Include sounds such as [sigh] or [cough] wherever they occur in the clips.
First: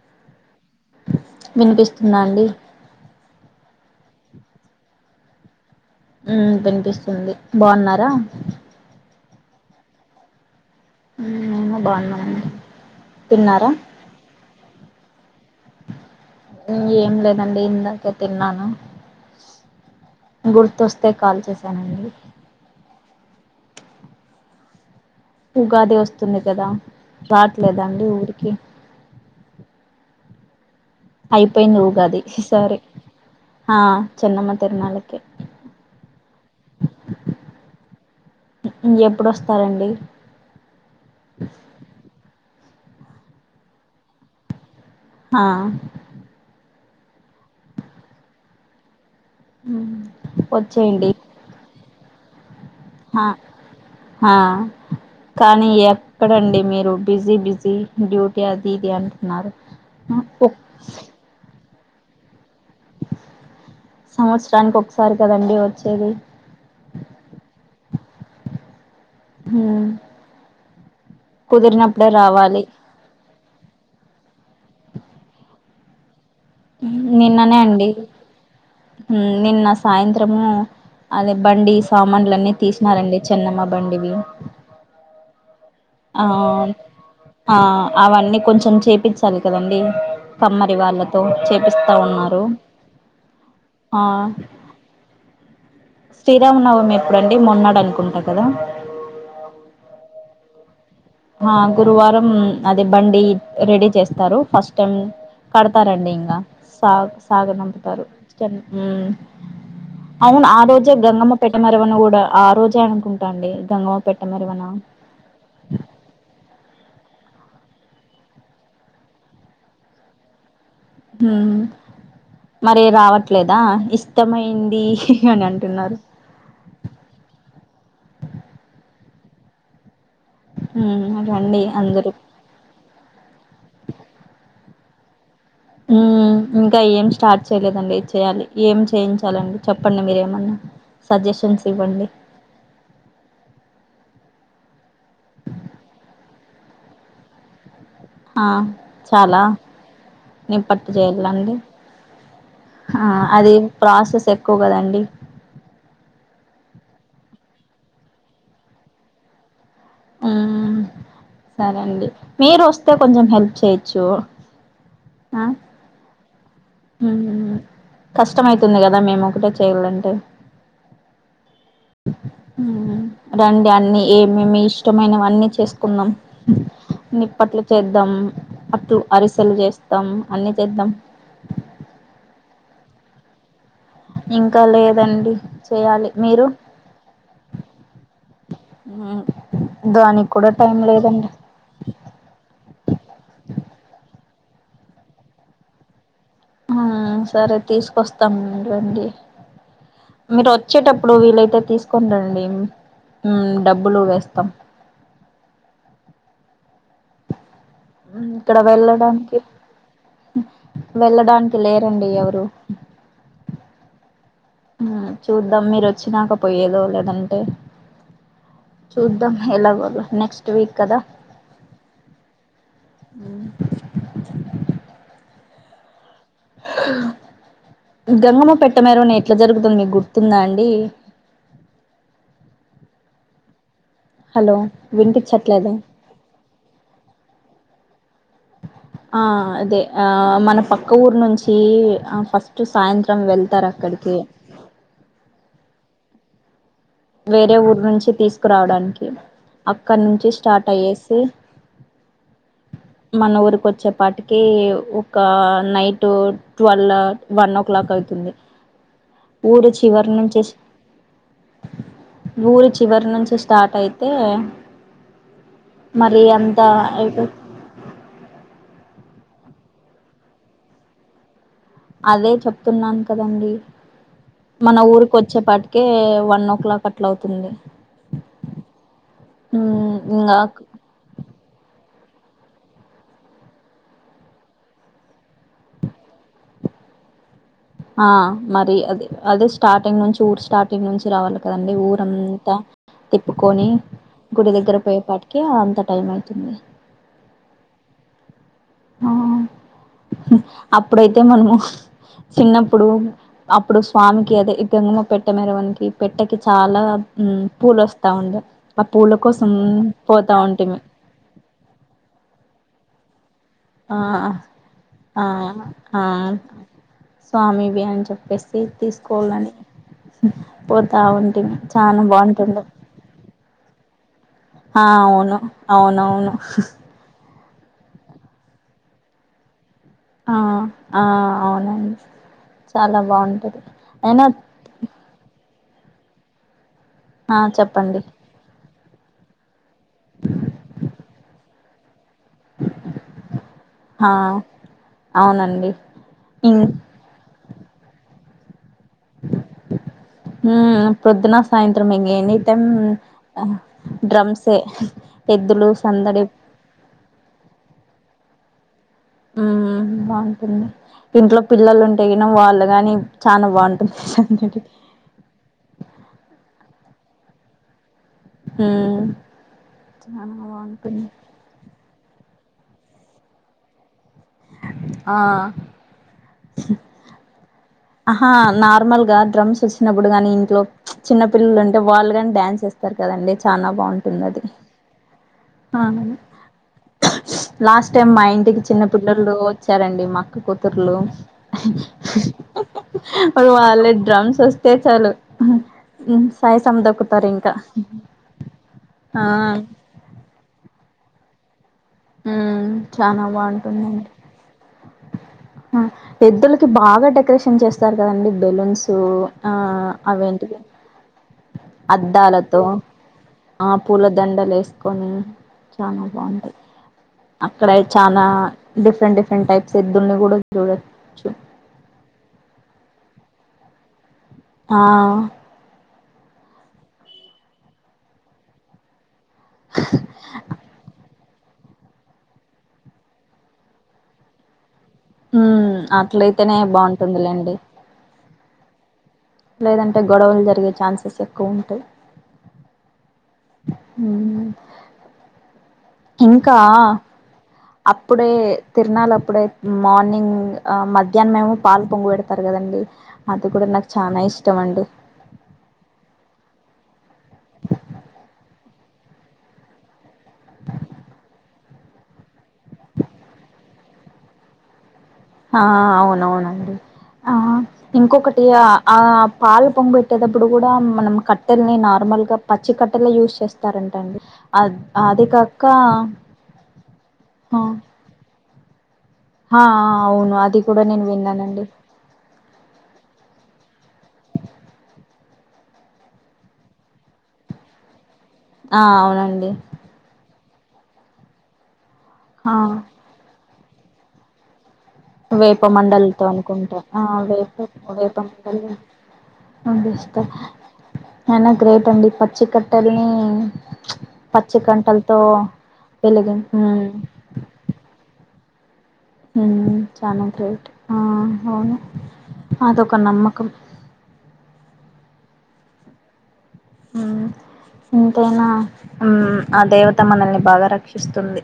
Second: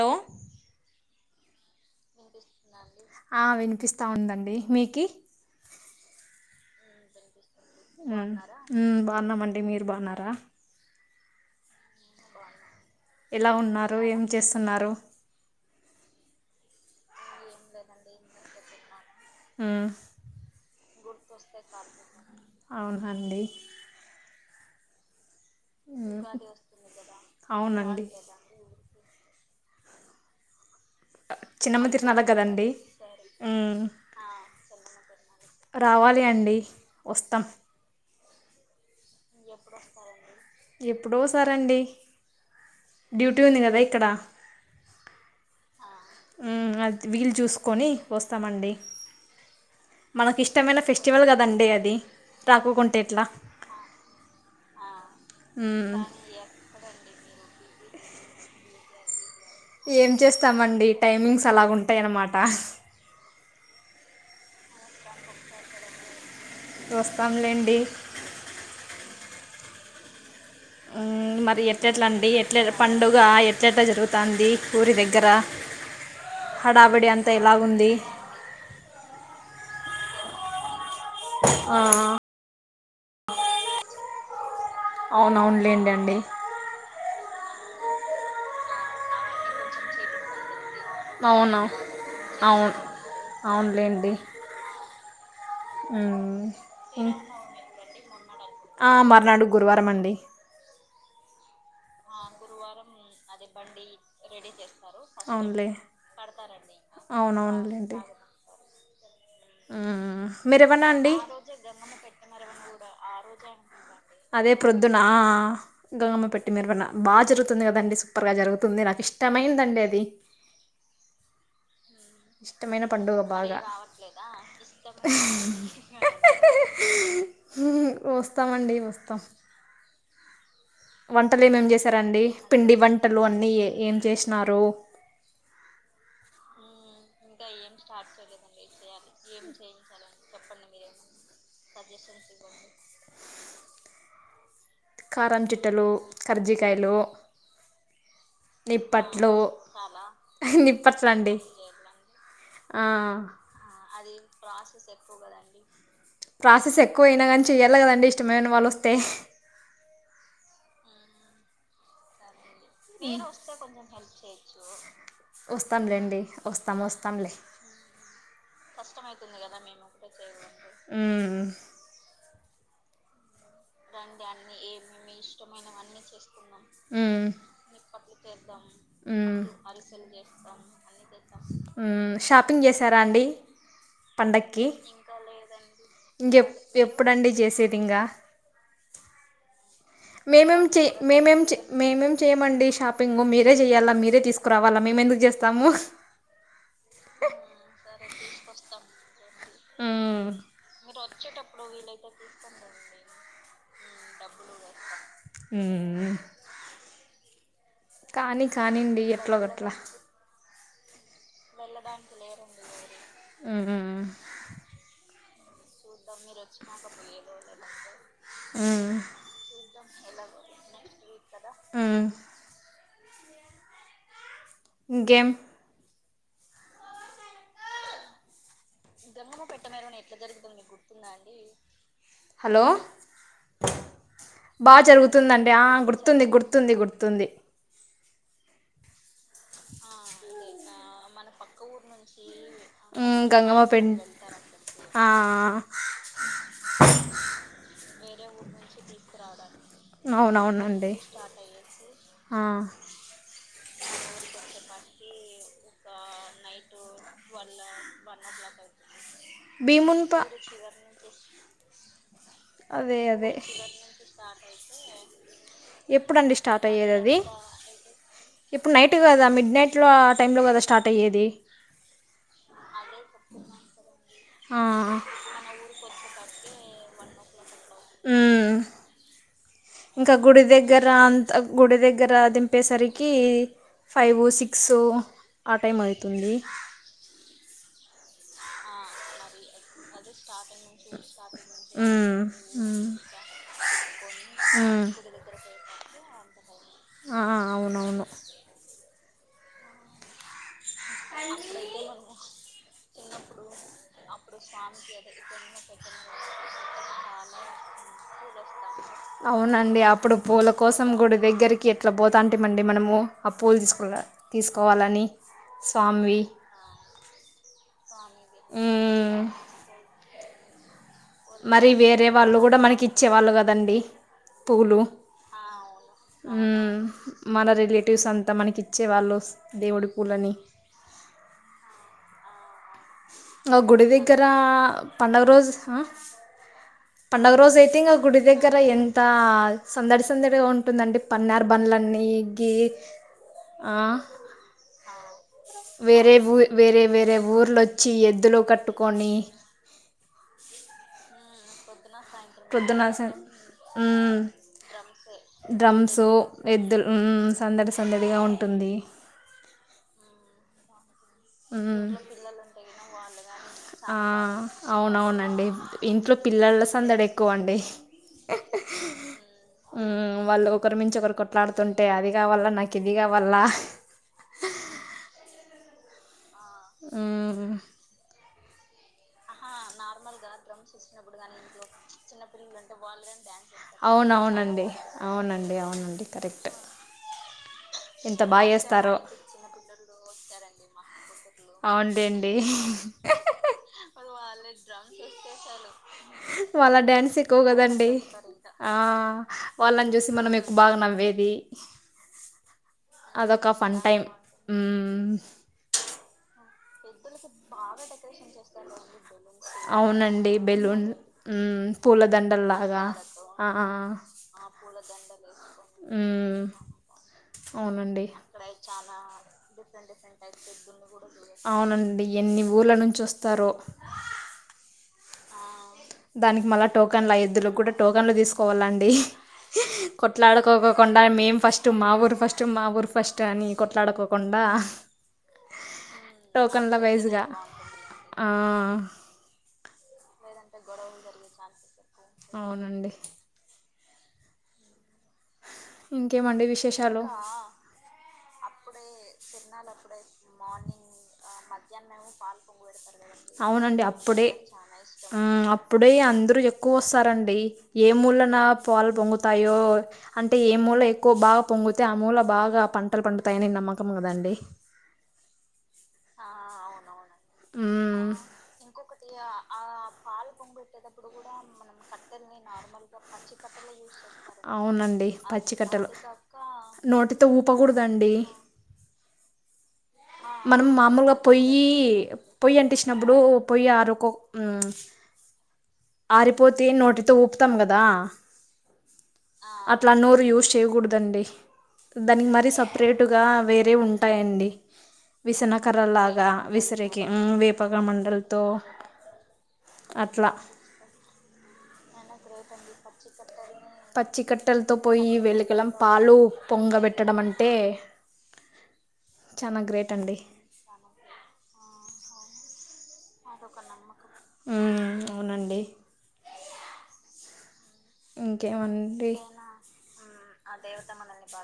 Hello వినిపిస్తున్నాండి ఆ వినిపిస్తా ఉందండి మీకి హ్మ్మ్ వినిపిస్తుంది బాగున్నారా బాగున్నామండి మీరు బాగున్నారా ఏమో బాగున్నాము ఎలా ఉన్నారు ఏం చేస్తున్నారు ఏం లేదండి ఇందాకే తిన్నాను ఉమ్ గుర్తొస్తే కాల్ చేశానండి అండి ఉగాది వస్తుంది కదా అవునండి రావట్లేదండి ఊరికి అయిపోయింది చిన్నమ్మ ఉగాది తిరునాల కదండి సారి ఉమ్ ఆ చిన్నమ్మ తిరనళకి రావాలి అండి వస్తాం ఎప్పుడొస్తారండి ఎప్పుడ వసారండి డ్యూటీ ఉంది కదా ఇక్కడ ఆ ఉమ్ అది వీలు చూసుకొని వస్తామండి మనకి ఇష్టమైన వచ్చేయండి ఫెస్టివల్ కదండి అది రాకుంటే ఎట్లా ఆ కానీ ఉమ్ ఎక్కడండి మీరు బిజీ బిజ డ్యూటీ అధి ఇధి ఏం చేస్తామండి టైమింగ్స్ అలాగ ఉంటాయన్నమాట సంవత్సరానికి ఒకసారి కదండి వచ్చేది వస్తాంలేండి ఉ మరి ఎట్లట్ల అండి ఎట్ల పండుగ ఎట్లట్లా జరుగు తాంది ఊరి దగ్గర హడావిడి అంతా నిన్ననే అండి ఎలాగుంది నిన్న సాయంత్రము అదే బండి ఆ, సామాన్లు అన్నీ తీసినారండి చెన్నమ్మ బండివి అవునవును ఆ అవన్నీ కొంచెం చేపించాలి కదండి కమ్మ [unintelligible] అవును చెపిస్తా వున్నారు అవును అవునులేండి మ్మ్, శ్రీరామనవమి ఇం- ఎప్పుడుండి మొన్నాడు అనుకుంటా కదా ఆ, మర్నాడు గురువారం అండి గురువారం అదే బండి రెడీ చేస్తారు ఫస్ట్ టైం అవునులే కడతారండి ఇంకా సాగు సాగు నంపు అవునవునులేండి ఉమ్ మ్మ్, అవును ఆ మిరవనా రోజే అండి గంగమ్మ పెట్టమరవని కూడా ఆ రోజే అనుకుంటాండి గంగమ్మ పెట్ట మర అదే ప్రొద్దున గంగమ్మ పెట్టి బాగా జరుగుతుంది కదండి సూపర్ గా జరుగుతుంది నాకు ఇష్టమైనందండి అది హ మరి ఇష్టమైన పండుగ రావట్లేదా బాగా ఇష్టమై అని అంటున్నారు వస్తామండి వస్తాం హ్మ్ వంటలు రండి ఏమేమి అందరూ చేశారండి పిండి వంటలు అన్నీ ఏ ఏం చేసినారు ఆ ఇంకా ఏం స్టార్ట్ చేయలేదండి చేయ్యాలి ఏం చేయించాలండి చెప్పండి మీరేమన్నా సజెషన్స్ ఇవ్వండి కారం చిట్టలు కరజీకాయలు ఆ చాలా నే పట్టు నిప్పట్లు అండి చేయాలండి ఆ అది ప్రాసెస్ ఎక్కువ కదండి ప్రాసెస్ ఎక్కువయినా కానీ చెయ్యాలి కదండి ఇష్టమేమైన వాళ్ళు వస్తే ఆ సరే అండి మీరు వస్తే య కొంచెం హెల్ప్ చేయొచ్చు ఆ వస్తాంలేండి వస్తాం వస్తాంలే కష్టం అయితుంది కదా మేము కష్టమతుంది ఒకటే కద చేయాలంటే మేము అ రండి అన్ని ఏమేమి ఇష్టమైనవన్నీ చేసుకుందాం మ్మ్. నిప్పట్లు చేద్దాం అట్లు మ్మ్. అరిసెలు చేస్తాం అన్ని చేద్దాం షాపింగ్ చేసారా అండి ఇంకా పండకి లేదండి చేయాలి ఇంకె మీరు ఎప్పుడుండి చేసేది ఇంకా ఆ మేమేం చే మేమేం మేమేం చేయమండి షాపింగ్ మీరే చేయాలా మీరే తీసుకు కురావాలా మేము ఎందుకు చేస్తాము సరే ఉమ్, మీరొచ్చేటప్పుడు వీలైతే తీసుకుని రండి మ్మ్ డబ్ బులు వేస్తాం ఉమ్, కానీ ఇక్కడ కానిండి వెళ్ళడానికి ఎట్లోగట్ల వెళ్ళడానికి లేరండి ఎవరు మ్మ్ చూద్దాం మీరు వచ్చినాక పోయేదో లేదంటే చూద్దాం ఎలా నెక్స్ట్ వీక్ కదా మ్మ్ ఇంకేం గంగమ్మ పెట్ హలో హలో బా జరుగుతుందండి ఆ వినిపించట్లేదా గుర్తుంది గుర్తుంది గుర్తుంది ఆ అదే మన పక్క ఊరు నుంచి ఫస్ట్ సాయంత్రం ఉమ్, గంగమ్మ వెళ్తారు పెం అక్కడికి దే ఆ వేరే ఊరు నుంచి తీసుకురావడానికి అక్కడ నుంచి స్టార్ట్ అవునవునండి అయ్యేసి ఆ మన ఊరు కొచ్చేపాటికి ఒక night twelve one one o'clock అవుతుంది ఊరి భీమున్ చివరి పా నుంచి ఊరి అదే చివరి అదే నుంచి స్టార్ట్ అయితే మరి ఎప్పుడండి అంత స్టార్ట్ అయ్యేది అది ఇప్పుడు నై ట్ కదా మిడ్ నైట్ లో టైం లో కదా స్టార్ట్ అయ్యేది అదే చెప్తున్నాను కదండి ఆ మన ఊరికి వచ్చేపాటికే వన్ ఓ క్లాక్ అట్లా అవుతుంది మ్మ్ ఇంకా గుడి దగ్గర అంత గుడి దగ్ గర దింపేసరికి ఫైవ్ సిక్స్ ఆ టైం అయితుంది ఆ మరి అది అదే స్టార్టింగ్ నుంచి ఊర్ స్టార్టింగ్ నుంచి రావాలి కదండి మ్మ్ ఊరంతా మ్మ్ తిప్పుకొని గుడి దగ్గర మ్మ్ పోయేపాటికి అంత టైం అయితుంది ఆ అవునవును ఆ అప్పుడైతే మనము చిన్నప్పుడు అప్పుడు స్వామికి అదే గంగమ్మ పెట్టె మెరవన్ పెట్టెకి చాలా మ్మ్ పూలొస్తా ఉండే ఆ పూల కోసం అవునండి అప్పుడు పోతా పూల ఉంటిమి కోసం గుడి దగ్గరికి ఎట్లా పోతాంటిమండి మనము ఆ పూలు తీసుకు ఆ తీసుకోవాలని ఆ ఆ స్వామివి స్వామివి అని చెప్పేస్తే మ్మ్ తీసుకోవాలని పోతా ఉంటే మరి చాలా వేరే వాళ్ళు కూడా బాగుంటుండు మనకి ఇచ్చేవాళ్ళు కదండి పూలు ఆ అవును అవునవును మ్మ్ మన రిలేటివ్స్ అంతా మనకి ఇచ్చే వాళ్ళు దేవుడు ఆ ఆ అవునండి చాలా ఆ బాగుంటది గుడి దగ్గర అయినా పండగ రోజు ఆ పండగ ఆ రోజు అయితే ఇంకా చెప్పండి గుడి దగ్గర ఎన్ త సందడి సందడిగా ఉంటుందండి పన్నారు బండ్లన్నీ గే ఆ అవునండి వేరే ఊ ఇం వేరే వేరే ఊర్లోచ్చి ఎద్దులో మ్మ్ ప్రొద్దున సాయంత్రం ఇన్ ఎనీ టైమ్ ప్రొద్దున డ్రమ్సే ఎద్దులు సందడి ఉమ్ సందడి సందడిగా ఉంటుంది ఊహు బాగుంటుంది ఇంట్లో మ్మ్. పిల్లలుంటే వాళ్ళుగా ని చాలా బాగుంటుంది ఆ, ప్పుడు పిల్లల్ల సందడెక్కువ అండి ఉమ్ ఊ చానా వాళ్ళు ఒకరి మించ బాగుంటుంది ఒకరు కొట్లాడుతుంటే టే అది గావల్ల నాకిద గావల్ల ఆ ఆ ఆహా నార్మల్ గా డ్రమ్స్ వచ్చినప్పుడు గాని ఇంట్లో చిన్న పిల్లలు ఉంటే వాళ్ళు కాని డ్యాన్స్ చేస్తారు కదండి చానా బాగుంటుంది అది అవునవునండి అవునండి అవున అండి అవును కరెక్ట్ లాస్ట్ టైమ్ ఎంత మా బా ఇంటికి చిన్న చేస్తారో. పిల్లలు వచ్చారండి మా అక్క కూతుర్లు అవున్లేన్డి మరి వాళ్ళకి డ్రమ్స్ వస్తే చాలు సాయిసం వాళ్ళ డ్యాన్స్ దొక్కుతారు ఎక్కువ ఇంకా కదండి ఆ ఆ వాళ్ళని జూసి మనం ఎక్కువ బాగా నవ్వేది ఉమ్ చానా అదొక ఫన్ టైమ్ బాగుంటుందండి ఊ ఎద్దులకి బాగా చేస్తారు కదండి బెలూన్స్ ఆ అవునండి అవేంటివి బెలూన్ పూలదండలు అద్దాలతో అలాగా ఆ పూల దండలేస్కోని చాలా హ్మ్. బాగుంటాయి అక్కడ అవునండి చాలా డిఫరెంట్ డిఫరెంట్ టైప్స్ ఎద్దుల్ని కూడా చూడచ్చు అవునండి ఎన్ని ఊర్లనొంచి వస్తారొ ఆ దానికి మళ్ళా టోకన్లు ఆ ఎద్దులుగ్గూడా టోకెన్లు తీసుకోవాలండి కొట్లాడుకోకుండా మేం ఫస్ట్ మా ఊరు ఫస్ట్ మా ఊరు ఫస్ట్ అని కొట్లాడుకోకుండా ఉ అట్లయితేనే టోకన్ల వైజ్గా బాగుంటుందిలేండి ఆ లేదంటే గొడవలు జరిగే ఛాన్సెస్ ఎక్కువుంటాయి అవునండి వుం ఇంకేమండి ఇంకా విశేషాలు అప్పుడే తిరనాలప్పుడే మార్నింగ్ మధ్యాహ్నం మేము పాలు పొంగు పెడతారు కదండి అది కూడా నాకు చానాఇష్టంమండి ఆ అప్పుడే అందరుూ ఎక్కువొస్తారండి ఏ మూలన పాలు పొంగుతాయో అంటే ఏ మూల ఎక్కువ బాగా పొంగుతే ఆ మూల బాగా పంటలు పండుతాయని నమ్మకం గదండి ఆ అవునవునవును ఆ ఇంకొకటి ఆ పాలు పొంగబెట్టేటప్పుడు కూడా మనం కట్టెలని నార్మల్ మల్ గా పచ్చి కట్టెలే యూస్ చేస్తారంటండి అ అవునండి అది కాక పచ్చికట్టలు నోటితో ఆ ఊపకూడదండి ఆ అవును అది మనం కూడా నేను మామూలుగా పొయ్యి విన్నానండి పొయ్యంటిచ్చినప్పుడు పొయ్యి ఆరుకో ఆరిపోతే నోటితో ఊపుతాం గదా ఆ అవునండి యూస్ చేయకూడదండి దానికి మరీ ఆ సపరేటుగా వేరే ఉంటాయండి వేప మండలతో విసనకర్రలాగా అనుకుంట విసిరేకి ఆ ఉమ్, వేప వేపక వేప మండలతో మండలి అన్టిస్తా అట్లా అయినా గ్రేట్ అండి పచ్చి కట్టల్ని పచ్చికట్టలతో పోయి వెళకలం పాలు వెలిగి ఉమ్ పొంగబెట్టడం మంటే ఊ చాన గ్రేట్ ఆ అవును అదొక నమ్మకం ఉమ్, అవునండి. మ్ ఎంతైనా ఇంకేమండి ఉమ్ ఆ దేవత మనల్ని బాగా రక్షిస్తుంది.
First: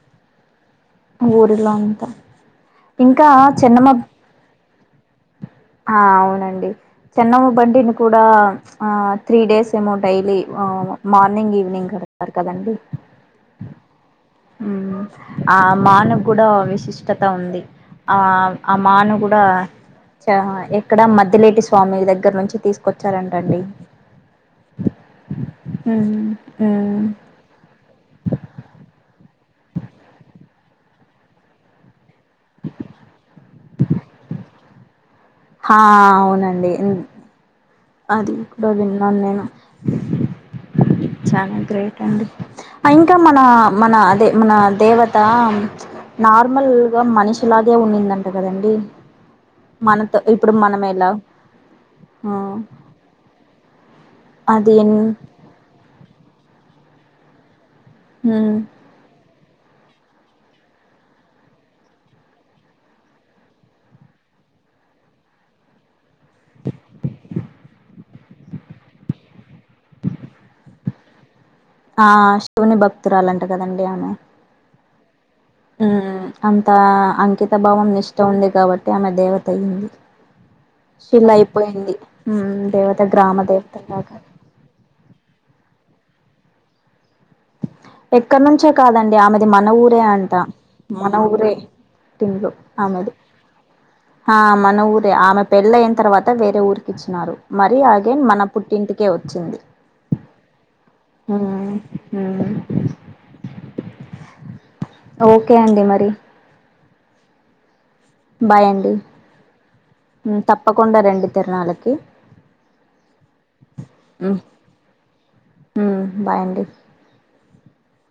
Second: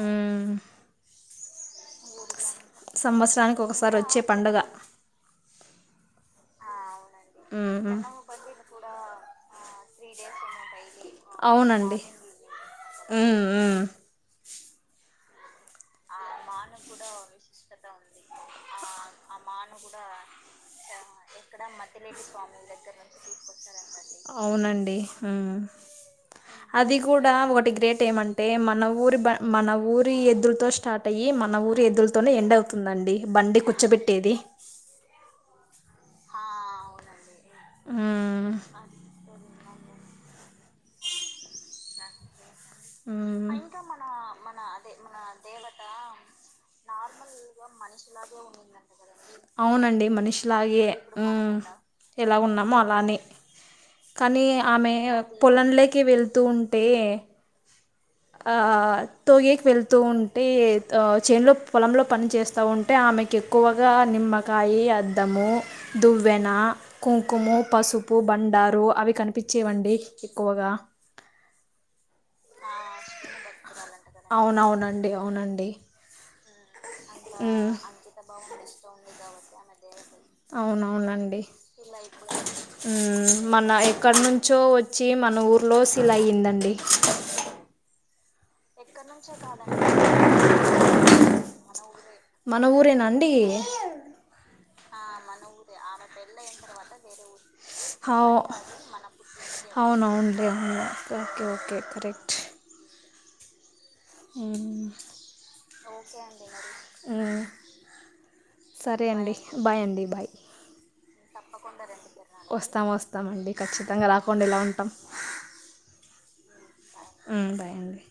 ఉమ్ ఊరిలో అమ్ క ఇంకా సంవత్సరానికి ఒకసారి చిన్నమబ్ వచ్చే పండగ ఆ అవునండి. చెన్నమ బండిని మ్మ్ కూడా ప్చ్ ఆ త్రీ డేస్ ఏమో డైలీ ఆ మార్నింగ్ ఈవినింగ్ కడ తారు కదండి. ఉమ్ ఊ ఉమ్ ఆ మాను గుడా విశిష్టత ఉంది. ఆ ఆ మాను గుడా సింహమే ఏ తీసుకొచ్చారంటండి అవునండి ఊ అది గూడా ఒటి గ్రేట్ ఏమంటే మన ఊరి బ మన ఊరి ఎద్దులుతో స్టార్ట్ అయ్యి మన ఊరి ఎద్దులుతోనే ఎండ్ అవుతుందండి బండి కూర్చోబెట్టేది. నండీ ఉమ్ అది మ్మ్ ఎక్కడో విన్నాన్ నేను చాలా గ్రేట్ అండి. అ ఇంక మన మ్మ్ మన అదే మన దేవత నార్మల్గా మనిషిలాగే, ఉనిదంట కదండి మనతో ఇప్పుడు మనం ఎలా ఉమ్ ఆ, ఎలా ఉన్నామో అలానే కానీ అది ఆమె పొలంలోకి వెళ్తూ ఉంటే ఉమ్, ఆ ఆ తోఏక్ వెళ్తూ ఉంటే ఆ చేన్లో పొలంలో పని చేస్తా ఉంటే ఆమెకిి ఎక్కువగా నిమ్ నిమ్మకాయి, అద్దము, దువ్వెన, కుంకుము, పసు పు బండారు అవి కనిపిచ్చేవండి ఎక్కువగా ఆ శివుని భక్తురాలంట కదండి ఆమె అవునవునండి అవునండి ఉమ్ అం అంత అంకిత ఉమ్, భావం నిష్ట ఉంది కాబట్టే ఆమె దేవత అయ్యింది. శిల అవునవునండి అయిపోయింది ఉమ్, దేవత ఉమ్ గ్రామ మన దేవత లాగా ఎక్కడ్నుంచో ఓచ్చి మన ఊర్లో సిల అయ్యిందండి. ఎక్కడ్నుంచొ కాదండి ఆమెది మన ఊరే అంట మన ఊరే తిన్లో మన ఊరేనా ఆమెది. అండి ఆ మన ఊరె ఆమె పెళ్ళైన తర్వాత వేరే ఊరికి ఇచ్చినారు. మరి అగైన్ మన పుట్టింటికే ఓచ్చింది. అవునవునులే అవును ఊ okay okay correct um um మరి ఒకే అండి మరి బాయ్ అండి. అండి ఉమ్ తప్పకుండ రండి తిర్ణాలకి ఓస్తాం ఓస్తామండి ఖచ్చితంగా రాకుండా ఎలా ఉంటాం. బాయ్ అండి. ఉమ్ బాయండి.